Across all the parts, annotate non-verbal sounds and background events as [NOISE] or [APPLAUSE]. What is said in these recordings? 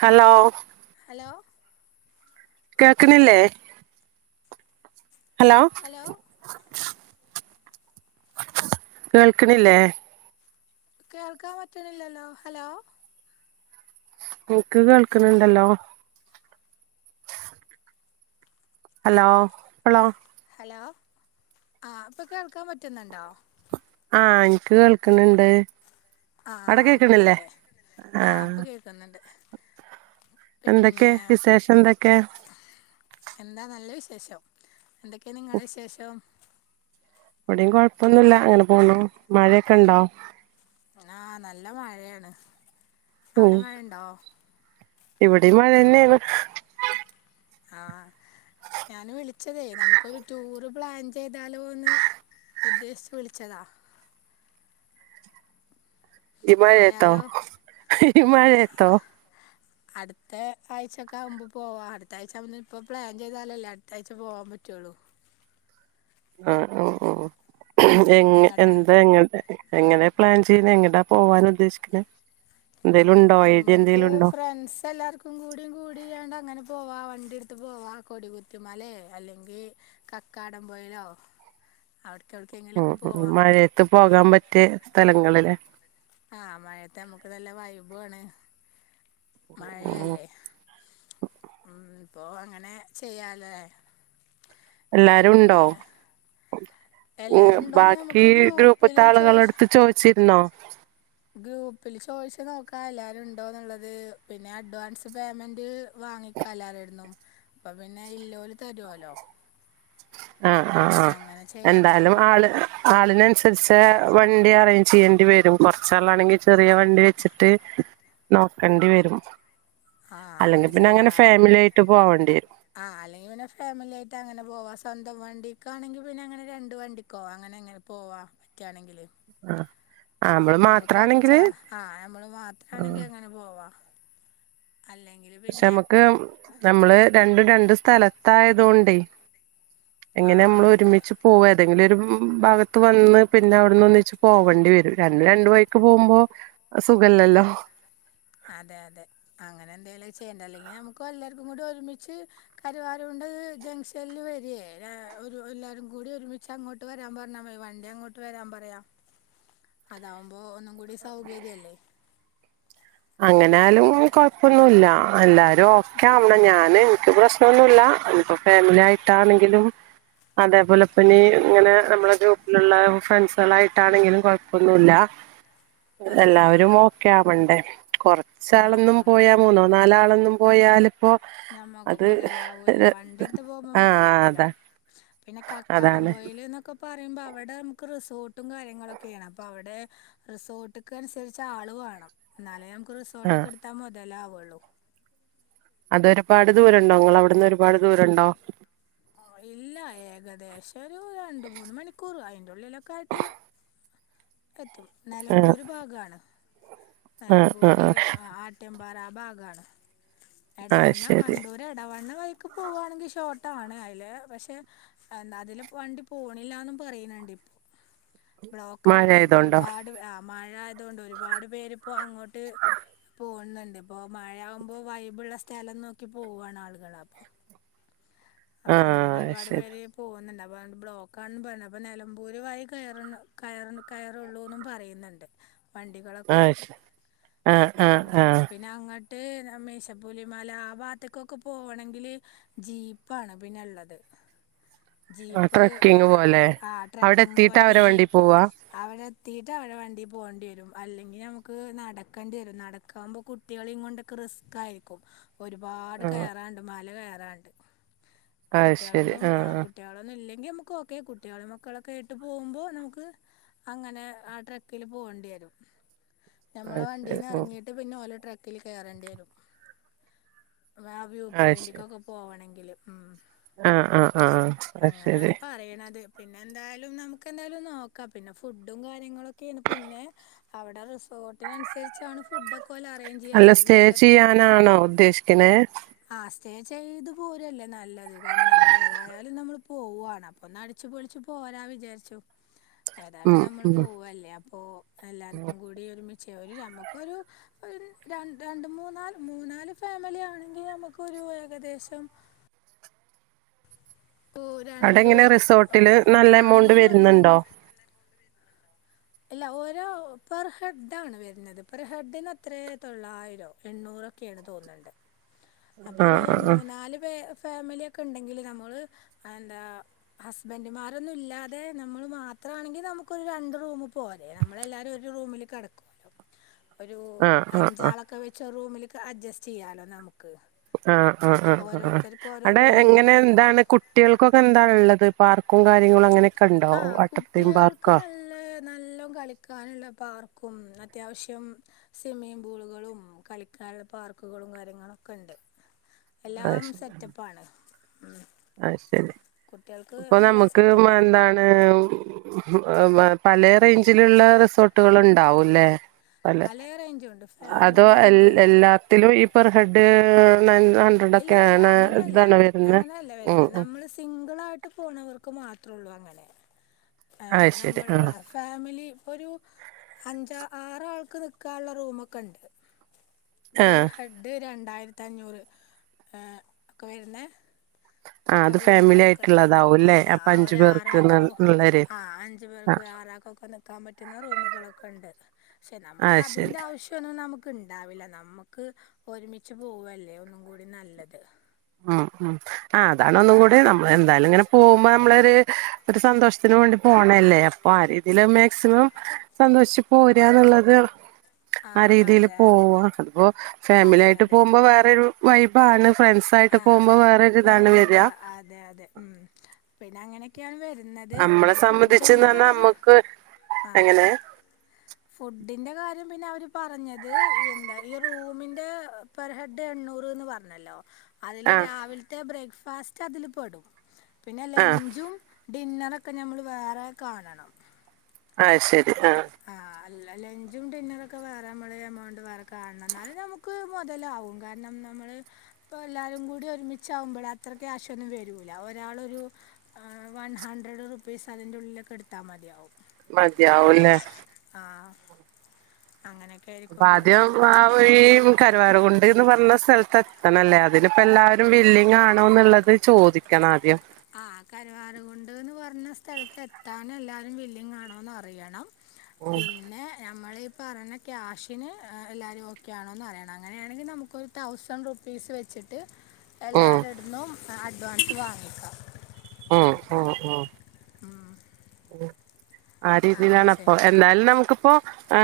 Hello? Hello കേക്ക്ന്നില്ലേ? Hello കേൾക്ക്ണില്ലേ? കേൾക്കാൻ പറ്റണില്ലല്ലോ. ഹലോ? എനിക്ക് കേൾക്ണണ്ടല്ലോ ഹലോ ഹലോ ഹലോ ആഹ് ഇപ്പൊ കേൾക്കാൻ പറ്റുന്നുണ്ടോ? ആഹ് എനിക്ക് കേൾകണ് ണ്ട് ആഹ് ഓക്കേ ഓക്കെ ആഹ് ഇപ്പ കേൾക്കുന്നുണ്ട്. എന്തൊക്കെ? പിന്നെ വിശേഷം എന്തൊക്കെ? എന്താ നല്ല വിശേഷം. എന്തൊക്കെയാ നിങ്ങളുടെ വിശേഷം? ഇവിടേം കുഴപ്പോന്നുല്ല ഇങ്ങനെ പോന്നു മഴക്കെ ഉണ്ടോ? ആഹ് നല്ല മഴയാണ് അവിടെ മഴുണ്ടോ? ഇവിടേം മഴന്നെയാണ്. ആഹ് ഞാന് വിളിച്ചതേ നമുക്കൊരു ടൂറ് പ്ലാൻ ചെയ്താലോന്ന് ഉദ്ദേശിച്ച് വിളിച്ചതാ. ഈ മഴയത്തോ? പോയാലോ ഈ മഴയത്തോ? അടുത്ത ആഴ്ചൊക്കെ ആകുമ്പോ പോവാ അടുത്ത ആഴ്ച ആകുമ്പ ഇപ്പൊ പ്ലാൻ ചെയ്താലല്ലേ അടുത്ത ആഴ്ച പോവാൻ പറ്റുള്ളു ആഹ് മ് മ് എ എങ്ങട്ടാ എന്താ ഇങ്ങനെ? എങ്ങനെയാ പ്ലാൻ ചെയ്യണ എങ്ങടാ പോവാൻ ഉദ്ദേശിക്കുന്ന എന്തേലും ഉണ്ടോ ഐഡിയ എന്തേലും ഉണ്ടോ? ഫ്രെണ്ട്സ് എല്ലർ [INAUDIBLE] എല്ലാരും കൂടിയാണ്ട് അങ്ങനെ പോവാ വണ്ടി എടുത്ത് പോവാ കൊടികുത്തി മലെ അല്ലെങ്കിൽ കക്കാടം പോയിലോ അവടക്കവടിൻ മ്ഹ് മ്ഹ് മഴയത്ത് പോകാൻ പറ്റിയ സ്ഥലങ്ങളില്ലെ ആഹ് മഴത്തെ നമ്മുക്ക് നല്ല വൈബുവാണ് മഴയല്ലേ മ്ഹ് അപ്പോൾ അങ്ങനെ ചെയ്യാലേ? എല്ലാരും ഉണ്ടോ? പിന്നെ മ്ഹ് എല്ലാരും ഉണ്ടോന്ന് ബാക്കി നമുക്ക് ഗ്രൂപ്പത്തെ ഗ്രൂപ്പില് ചോയ്ച്ച് ആളുകളടുത്ത് ചോദിച്ചിരുന്നോ? ഗ്രൂപ്പിൽ ചോദിച്ച നോക്കാ എല്ലാവരും ഉണ്ടോന്നുള്ളത് പിന്നെ അഡ്വാൻസ് പേയ്മെന്റ് വാങ്ങിക്ക ക ല്ലാരുടുന്നും അപ്പം പിന്നെ ഇല്ലോരു തരുല്ലോ ആഹ ആഹ ആ അങ്ങനെ ചെയ്യാം നമുക്ക് എന്താലും ആള് ആളിനനുസരിച്ച് വണ്ടി അറേഞ്ച് ചെയ്യേണ്ടി വരും. കുറച്ചാളാണെങ്കിൽ. ചെറിയ വണ്ടി വെച്ചിട്ട് നോക്കേണ്ടി വരും. ആ അല്ലെങ്കി പിന്നെ അങ്ങനെ ചെയ്യാം ഫാമിലി ആയിട്ട് പോവേണ്ടിരും. ആ അല്ലെങ്കിൽ പിന്നെ ഫാമിലി ആയിട്ടങ്ങനെ പോവാ. സ്വന്തം വണ്ടിക്കാണെങ്കിൽ പിന്നെ അങ്ങനെ രണ്ട് വണ്ടിക്കോവാ അങ്ങനങ്ങനെ.. പോവാ പറ്റയാണെങ്കിൽ. ആഹ് നമ്മള് നമ്മൾ കൊറച്ച മാത്രാണെങ്കില് ആ നമ്മൾ മാത്ര ആഹ് ആണെങ്കി അങ്ങനെ പോവാ അല്ലെങ്കിൽ പക്ഷെ പിന്നെ നമ്മുക്ക് നമ്മള് രണ്ടും രണ്ട് സ്ഥലത്തായത് കൊണ്ടേ. ആ എങ്ങനെ നമ്മൾ അതെ അതെ ഒരുമിച്ച് പോവ ഏതെങ്കിലും ഒരു ഭാഗത്ത് വന്ന് പിന്നെ അവിടുന്ന് ഒന്നിച്ച് പോവേണ്ടി വരും. രണ്ട്, രണ്ടു വയിക്ക് പോകുമ്പോ സുഖല്ലല്ലോ? അതെ അതെ അങ്ങനെ എന്തേങ്കിലും ചെയ്യണ്ട. അല്ലെങ്കിൽ നമുക്ക് എല്ലാവർക്കും കൂടി ഒരുമിച്ച് കരുവാര തുണ്ട് ജംഗ്ഷനിൽ വരിയേ എല്ലാവാരും കൂടി ഒരുമിച്ച് അങ്ങോട്ട്- ഇട്ട് വരാൻ പറഞ്ഞാ മേ വണ്ടി അങ്ങോട്ട് വരാൻ പറയാം. അതാവുമ്പോ ഒന്നും കൂടി സൗകര്യല്ലേ. അങ്ങനൊലും കൊഴപ്പൊന്നുല്ല എല്ലാരും ഓക്കെ ആവണം. ഞൻ എനിക്ക് പ്രശ്ന ഒന്നുല്ല അനിപ്പോ ഫാമിലി ആയിട്ടാണെങ്കിലും. അതേപോലെ പ്പനി ഇങ്ങനെ നമ്മെ ഗ്രൂപ്പിലുള്ള ഫ്രണ്ട്സുകളായിട്ടാണെങ്കിലും കുഴപ്പൊന്നുല്ല. ആ എല്ലാവരും ആ ഓക്കെ ആവണ്ടേ ആഹ് കൊറച്ചാളൊന്നും ആഹ് പോയാ മൂന്നോ നാലാളൊന്നും പോയാല് ഞമ്മക്ക് മുതലാവൂല വണ്ടി എടുത്ത് പോകുമ്പോ ആഹ് മുതലാവൂല. അതാ പിന്നെ കക്കാടം അതാണ് പൂഴയിൽന്നൊക്കെ പറയുമ്പോ അവിടെ നമുക്ക് റിസോർട്ടും കാര്യങ്ങളൊക്കെയാണ്. അപ്പൊ അവിടെ റിസോർട്ടക്ക് അനുസരിച്ച് ആള് വേണം. എന്നാലേ നമുക്ക് റിസോർട്ട് ആഹ് ഒക്കെ എടുത്താ മുതലാവുള്ളൂ. അത് ഒരുപാട് ദൂരം ഉണ്ടോ നിങ്ങളെ അവിടുന്ന് ഒരുപാട് ദൂരണ്ടോ? ഇല്ല ഏകദേശം ഒരു രണ്ടുമൂന്ന് മണിക്കൂർ അയിന്റെ ഉള്ളിലൊക്കെ ആയിട്ട് എത്തും. ആഹ് നിലമ്പൂര് ഭാഗമാണ്. ആഹ് നലമ്പൂര് ആഹ് ആഹ് മ്പാറ ആ ഭാഗാണ്. ആഹ് എടവണ്ണ ശരി വണ്ടൂ എടവണ്ണ വഴിക്ക് പോവുവാണെങ്കിൽ. ഷോട്ടണ് അതില് പക്ഷെ എന്താ അതില് വണ്ടി പോണില്ലന്നും പറയുന്നുണ്ട്. ബ്ലോ കയീകിട്ടെപ്പം മഴായതോണ്ടോ ഒരുപാട് മഴയായതുകൊണ്ട്. ഒരുപാട് പേരിപ്പോൾ അങ്ങോട്ട് ട്ട് പോന്നുണ്ട്. അപ്പോൾ മഴയാകുമ്പോൾ വൈബുള്ള സ്ഥലം. നോക്കി പോവാണ് ആളുകൾ അപ്പോ. അപ്പൊ അങ്ങോട്ട് ആഹ് ഒരുപാട് ശരി പേര് പോകുന്നുണ്ട് അപ്പോൾ ബ്ലോക്കാണെന്ന് പറയുന്നത് അപ്പോൾ നിലമ്പൂര് വായി കയറി കയറ കയറുള്ളൂ പറയുന്നുണ്ട്. വണ്ടികൾഒക്കെ ആഹ് ശ ആഹ് ആഹ് ഉം. ആഹ് പിന്നെ അങ്ങോട്ട് മേശപ്പൂലി മല ആ ഭാഗത്തേക്കൊക്കെ പോകണെങ്കില് ജീ ജിപ്പാണ് പിന്നെ ഉള്ളത്. ആഹ് ജീപ്പ് ആ ട്രക്കിങ് പോലെ ആ അവിടെ ട്രക്കിങ് എത്തിയിട്ട് പോലത്തെ അവരെ വണ്ടി ജീപ്പ് പോവാ അവിടെ എത്തിട്ട് അവിടെ വണ്ടി പോകേണ്ടി വരും. അല്ലെങ്കിൽ നമുക്ക് നടക്കേണ്ടി വരും. നടക്കാവുമ്പോ കുട്ടികിം കൊണ്ട്ക്കെ റിസ്ക്കാ യിരിക്കും. ഒരുപാട് ആഹ് കയറാനുണ്ട്. മല കയറാനുണ്ട്. അത് ശരി കുട്ടികളൊന്നും ആ ആഹ് ആഹ് കുട്ടികളൊന്നും ഇല്ലെങ്കി നമുക്ക് ഓക്കെ. കുട്ടികളെ മക്കളൊക്കെ ഇട്ട് പോകുമ്പോ നമുക്ക് അങ്ങനെ ആ ട്രക്കില് പോകേണ്ടി വരും. നമ്മള അത് ശരി വണ്ടീന്ന് ഉം ഇറങ്ങിട്ട് പിന്നെ ഓല് ട്രക്കില് കയറേണ്ടി വരും. ആ വ്യൂ അത് ശരി പോയിന്റക്കൊക്കെ പോകണെങ്കില്. ഉം ആഹ് ആഹ് ആഹ് അത് അങ്ങനെയാണ് ശരി പറയണത്. പിന്നെ എന്തായാലും നമുക്ക് എന്തായാലും നോക്കാം. പിന്നെ ഫുഡും കാര്യങ്ങളൊക്കെയാണ് പിന്നെ അവിടെ റിസോർട്ടിന് നുസരിച്ചാണ് ഫുഡ് ഒക്കെഓല്അറേഞ്ച് അല്ല സ്റ്റേ ചെയ്യാനാണോ ഉദ്ദേശിക്കണേ? ആ സ്റ്റേ ചെയ്ത് പോരുവല്ലേ നല്ലത് കാരണം നമ്മളേതായാലും നമ്മൾ പോവുവാണ് അപ്പൊ ഒന്ന് അടിച്ചു പൊളിച്ച് പോരാന്ന് വിചാരിച്ചു. [INAUDIBLE] ഏതായാലും നമ്മള് ഉം പോവല്ലേ അപ്പൊ എല്ലാർക്കും കൂടി ഒരു മിച്ച് ഒരു നമ്മുക്കൊരു ഒരു രണ്ട് മൂന്നാല് മൂന്നാല് ഫാമിലി ആണെങ്കിൽ നമുക്ക് ഒരു ഏകദേശം പ്പ അവിടെ രണ്ട് എങ്ങനെ റിസോർട്ടില് നല്ല എമൗണ്ട് ആണുങ്ങളൊന്നും വരുന്നുണ്ടോ ഇല്ലെങ്കിൽ അല്ല ഓരോ പെർ ഹെഡ് ആണ് വരുന്നത് പെർ ഹെഡിന് എത്ര തൊള്ളായിരം എണ്ണൂറെ ഒക്കെയാണ് തോന്നുന്നുണ്ട്. അപ്പൊ ഒരു ആഹ് ആഹ് ആഹ് മൂന്നാല് പേ ഫാമിലിയൊക്കെ ഉണ്ടെങ്കില് നമ്മള് എന്താ ഹസ്ബന്റുമാരൊന്നും ഇല്ലാതെ നമ്മള് മാത്രമാണെങ്കി നമുക്ക് ഒരു രണ്ട്റൂമ് പോവാ അതെ നമ്മളെല്ലാരും ഒരു റൂമില് കിടക്കും. [INAUDIBLE] ഒരു ആഹ് ആഹ് ആഹ് അഞ്ചാളൊക്കെ വെച്ച് ഒര്റൂമിലേക്ക് അഡ്ജസ്റ്റ് ചെയ്യാലോ നമുക്ക് ആഹ് ആ ആ ആ ആഹ് ഓരോരുത്തർക്കും ഓരോ അവിടെ റൂമൊന്നും എങ്ങനെ വേണ്ടല്ലോ എന്താണ് കുട്ടികൾക്കൊക്കെ എന്താ ഉള്ളത് പാർക്കും കാര്യങ്ങളും അങ്ങനെ ആ കുട്ടികൾക്ക് നല്ല നല്ല കളിക്കാനുള്ള പാർക്കും അത്യാവശ്യം സ്വിമ്മിംഗ് പൂളുകളും കളിക്കാനുള്ള പാർക്കുകളും കാര്യങ്ങളൊക്കെ ഉണ്ട്. അത് എല്ലാം ശരി സെറ്റപ്പാണ്. ഉം അത് ശരി കുട്ടികൾക്ക് ഇപ്പൊ നല്ല നമുക്ക് സെറ്റപ്പായിട്ട് എന്താണ് പല റേഞ്ചിലുള്ള റിസോർട്ടുകൾ ഉണ്ടാവും. ലെ പലറേഞ്ച് ഉണ്ട് അതോ എല്ലാത്തിലും ഈ പെർ ഹെഡ് [UNINTELLIGIBLE] ഇല്ല ഇല്ല അങ്ങനെയല്ല ഇതാണ് വരുന്നത് അങ്ങനെയല്ല ഉം വരുന്ന ഉം നമ്മൾ സ് സിംഗിളായിട്ട് പോണവർക്ക് മാത്രമേ ഉള്ളൂ അങ്ങനെ അത് ശരി നമ്മള് ആഹ് ഫാമിലി ഇപ്പൊ ഒരു അഞ്ചാ ആറാൾക്ക് നിൽക്കാനുള്ള റൂമ് ഒക്കെ ഉണ്ട് ആഹ് പെർ ഹെഡ് രണ്ടായിരത്തി അഞ്ഞൂറ് ഒക്കെ വരുന്ന ആഹ് അത് ഫാമിലി റൂമുകളൊക്കെ ഉണ്ട് ആയിട്ടുള്ളതാവുംല്ലേ അപ്പൊ അഞ്ചു ഒരാ ആാക്കോ പേർക്ക്ന്ന്ള്ളര് ആഞ്ച് അഞ്ചു പേർക്ക് ആഹ് ആരാക്കൊക്കെ നക്കാൻ പറ്റുന്ന റൂമുകളൊക്കെ ഉണ്ട് പക്ഷെ നമുക്ക് അത് ശരി അതിന്റെ ആവശ്യ ഒന്നും നമുക്ക് ഉണ്ടാവില്ല നമുക്ക് ഒരുമിച്ച് പോവല്ലേ ഒന്നും കൂടി നല്ലത് ഉം ഉ ആ അതാ ഒന്നും അപ്പം കൂടിനമ്മ പിന്നെ എന്തായാലും ഇങ്ങന പോകുമ്പോൾ നമ്മളൊരു ഒരു സന്തോഷത്തിന് വേണ്ടി പോണല്ലേ ഒ ആ രീതിയില് മാക്സിമം സന്തോഷിച്ച് പോരാന്നുള്ളത് ആ രീതിൽ അതെ അതെ പോവാ അതിപ്പോ ഫാമിലി അതെ ആയിട്ട് അതെ പോകുമ്പോ വേറോരു വൈബാണ് ഫ്രണ്ട്സ് ആയിട്ട് ആ പോകുമ്പോൾ വേറൊരിതാണ് വരിക പോകുമ്പോൾ അതെ അതെ ഉം പിന്നെ അങ്ങനെയൊക്കെയാണ് വരുന്നത് നമ്മളെ പിന്നെ ഫുഡിന്റെ സംബന്ധിച്ച്ന്ന് പറഞ്ഞാ കാര്യം നമ്മക്ക് ആഹ് എങ്ങനെ ഫുഡിന്റെ കാര്യം പിന്നെ അവര് പറഞ്ഞത് എന്താ ഈ റൂമിന്റെ പെർ ഹെഡ് എണ്ണൂറ്ന്ന് പറഞ്ഞല്ലോ അതില് ആ രാവിലത്തെ ബ്രേക്ക്ഫാസ്റ്റ് അതില് പെടും പിന്നെ ആ ലഞ്ചും ഡിന്നറൊക്കെ ഞമ്മൾ വേറെ കാണണം ആശരി ആ ആഹ അല്ല ലഞ്ചും ഡിന്നറും ഒക്കെ വേറെമ്മള എമൗണ്ട് വേറെ കാണണം എന്നാലും നമുക്ക ക്ക് മുതലാവും കാരണം നമ്മള് ഇപ്പൊ എല്ലാരും കൂടി ഒരുമിച്ച ആകുമ്പോഴ അത്ര ക്യാശ ഒന്നും വരൂല ഒരാളൊരു ആ വൺ ഹൺണ്ട്രഡ് റുപ്പീസ് അതിന്റെ ഉള്ളിലൊക്കെ എടുത്താൽ മതിയാവും മതിയാവുംല്ലേ ആഹ് അങ്ങനെയൊ ആദ്യം [UNINTELLIGIBLE] കരുവാറുകുണ്ട്ന്ന് പറഞ്ഞ സ്ഥലത്ത് എത്തണല്ലേ അതിനിപ്പോ എല്ലാവരും വില്ലിങ്ങ് ആണോന്ന് ന്നുള്ളത് ചോദി ക്കെണോ ആദ്യം ആ കരുവാരൻകുണ്ട്ന്ന് പറഞ്ഞ സ്ഥലത്ത് എത്താന് എല്ലാരും വില്ലിങ് ആണോന്ന് അറിയണം പിന്നെ നമ്മള് പറഞ്ഞാൽ ക്യാഷിന് എല്ലാരും ഓക്കെയാണോന്ന് അറിയണം അങ്ങനെയാണെങ്കിൽ നമുക്കൊരു തൗസൻന്റ് റുപ്പീസ് വെച്ച് വച്ചിട്ട് ഉം എല്ലാരട്ന്നും അഡ്വാൻസ് വാങ്ങിക്കാം ആ ആ ആ ഉം ആ അങ്ങനെ രീതിയിലാണ് അപ്പൊ ചെയ്യാം എന്താലും നമുക്കിപ്പോ ആ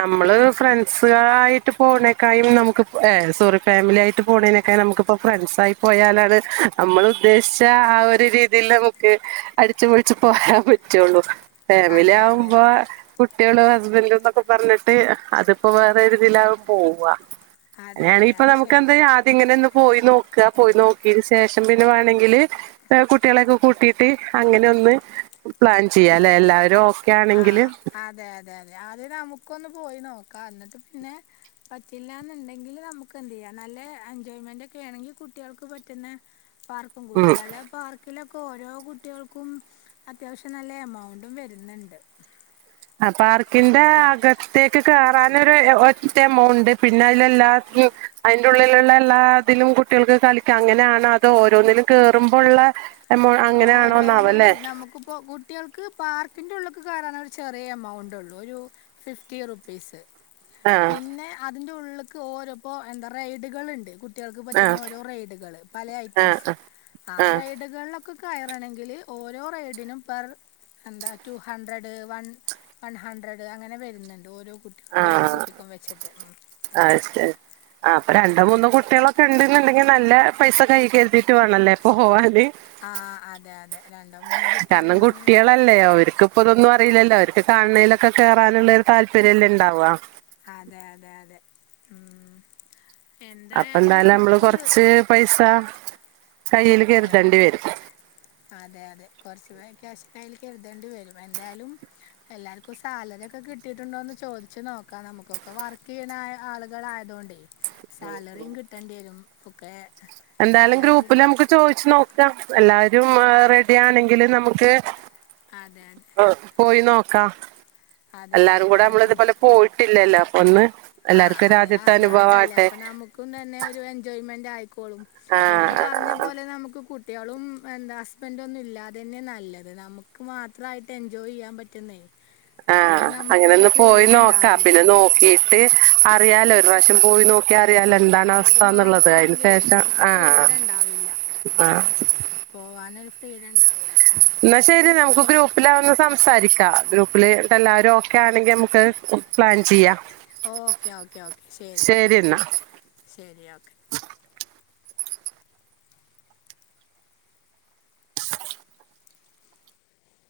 നമ്മള് ഫ്രണ്ട്സ്‌കളായിട്ട് പോണേക്കായും നമുക്ക് ഏ സോറി ഫാമിലി ആയിട്ട് പോണേനേക്കാ നമുക്ക് ഇപ്പൊ ഫ്രണ്ട്സ ആയി പോയാലാണ് നമ്മൾ ഉദ്ദേശിച്ച ആ ഒരു രീതിൽ നമുക്ക് അടിച്ചു പൊളിച്ച് പോരാൻ പറ്റുള്ളൂ ഫാമിലി അതെ അതെ ആവുമ്പോ കുട്ടികളും ഹസ്ബൻഡുംന്നൊക്കെ പറഞ്ഞിട്ട് അതിപ്പോ വേറെ ഒരുരിതിലാകും പോവാ അതെ അങ്ങനെയാണെ അതെ ഇപ്പൊ അത് നമുക്ക് എന്താ ശരിയാണ് അദ്യം ഇങ്ങനെ ഒന്ന് പോയി നോ ക്ക പോയി നോക്കിയന് ശേഷം പിന്നെ വേണെങ്കില് കുട്ടികളെൊക്കെ കൂട്ടിയിട്ട് അങ്ങനെ ഒന്ന് പ്ലാൻ ചെയ്യാല്ലേ എല്ലാരും ആഹ് അ അതെ അതെ അതെ ആദ്യം നമുക്കൊന്ന് പോയി നോക്കാം എന്നിട്ട് പിന്നെ പറ്റില്ലന്നുണ്ടെങ്കിൽ നമുക്ക് ക്കെ എന്തെയ്യാ നല്ല എൻജോയ്മെന്റ് ഒക്കെ ആണെങ്കിൽ കുട്ടികൾക്ക് പറ്റുന്ന പാർക്കും ഉം കുട്ടികളെ പാർ ക്ക്ലൊക്കെ ഓരോ കുട്ടികൾക്കും അത്യാവശ്യം നല്ല എമൗണ്ടും വരുന്നുണ്ട് ആ പാർക്കിന്റെ കുട്ടികൾ അക ത്തേക്ക് കയറാന ഒരു ഒറ്റ എമൗണ്ട് പിന്നെ അതിലെല്ലാ അതിന്റെ ഉള്ളിലുള്ള എല്ലാതിലും കുട്ടികൾക്ക് കളിക്കാം അങ്ങനെയാണ് അത് ഓരോന്നിലും കേറുമ്പോ ഉള്ള ഓരോന്നിലും നമുക്കിപ്പോ കുട്ടികൾക്ക് ക്ക് പാർക്കിന്റെള്ളുക്ക് കയറാനൊരു ചെറിയ എമൗണ്ടുള്ളൂ ഒരു ഫിഫ്റ്റി റുപ്പീസ് ആ പിന്നെ അതിന്റെ ഉള്ള്ക് ഓരോ പ്പോ എന്താ റൈഡുകൾണ്ട് കുട്ടികൾക്ക് ആ പറ്റുന്ന ഓരോ റൈഡുകൾ പല ആ ഐറ്റംസ് ആ റൈഡുകളിലൊ കയറണെങ്കിൽ ഓരോ റെയ്ഡിനും പെർ എന്താ two hundred one one hundred അങ്ങനെ വരുന്നുണ്ട് ഓരോ ഓരോ കുട്ടിക്കും വെച്ചിട്ട് അഹ് ആഹ് അപ്പൊ രണ്ടോ മൂന്നോ ഉം. കുട്ടികള് ക്കെ ഇണ്ട്ണ്ന്നുണ്ടെങ്കിൽ നല്ല പൈസ കൈ കരുതിട്ട്‌ വേണല്ലേ പോവാന് ആഹ് അതെ അതെ രണ്ടോ മൂന്നോ കാരണം കുട്ടികളുണ്ടെങ്കിൽ നല്ല- കുട്ടിളല്ലേ അവർക്ക് ഇപ്പതൊന്നും അറിയില്ലല്ലോ അവർക്ക് കാണണേലൊക്കെ കേറാനുള്ളൊരു താല്പര്യല്ലേ ഇണ്ടാവാ അതെ അതെ അതെ ഉം അപ്പൊ എന്തായാലും നമ്മള് നമുക്ക് കൊറച്ച് പൈസ കയ്യിൽ ആ കരുതണ്ടി വരും അതെ അതെ കുറച്ച് ക്യാശ് കയ്യിൽ കരുതേണ്ടി വരും എന്തായാലും എല്ലാർക്കും സാലറി ഒക്കെ കിട്ടിയിട്ടുണ്ടോന്ന് ചോദിച്ചു നോക്കാം നമുക്കൊക്കെ വർക്ക് ചെയ്യണ ആളുകളയതോണ്ടെ സാലറിയും കിട്ടേണ്ടി വരും ഒക്കെ എന്തായാലും സാലറി ഗ്രൂപ്പില് നമുക്ക് ചോദിച്ചു നോക്കാം എല്ലാരും ആ റെഡിയാണെങ്കിൽ നമുക്ക് അതെ അതെ പോയി നോക്കാം അതെ അതെ എല്ലാരും കൂടെ നമ്മള് ഇതുപോലെ പോയിട്ടില്ലല്ലോ ഒന്ന് ആഹ് എല്ലാർക്കും ഒരു അതെ ആ ആദ്യത്തെ ആദ്യായിട്ടല്ലേ അനുഭവമാട്ടെ അപ്പൊ ന [UNINTELLIGIBLE] എൻജോയ്മെന്റ് ആയിക്കോളും നിങ്ങള് പറഞ്ഞ അത് ആഹ് പോലെ നമുക്ക് കുട്ടികളും എന്താ ഹസ്ബണ്ടൊന്നുല്ലാതെന്നെ നല്ലത് നമുക്ക് മാ യിട്ട് എൻജോയ് ചെയ്യാൻ പറ്റുന്നേ. മറ്റേത് ആഹ് നമുക്കൊരു അങ്ങനൊന്ന് പോയി ഫ്രീഡം നോക്കാം. ഉണ്ടാവില്ല പിന്നെ നോക്കിട്ട് അറിയാലോ ഒരു പ്രാവശ്യം പോയി ക്ക് അറിയാല അതെ എന്താണ് അവർ അവസ്ഥന്ന് ള്ളത് അതിന് മാത്രമാണെങ്കിലേ ശേഷം നമുക്ക് ആഹ് ഫ്രീഡം ഉണ്ടാവില്ല ആഹ്. പോവാനൊരു ഫ്രീഡം ഇണ്ടാവില്ല മ്മ്. എന്നാ ശരി നമുക്ക് ഗ്രൂപ്പിലാ ഒന്ന് സംസാരിക്കാം. ഗ്രൂപ്പില് എല്ലാവരും ഓക്കെയാണെങ്കി നമുക്ക്ത് പ്ലാൻ ചെയ്യാം. ഓക്കേ ഓക്കേ ഓക്കേ ശരി എന്നാ മ്മ് ശരി ഓക്കെ.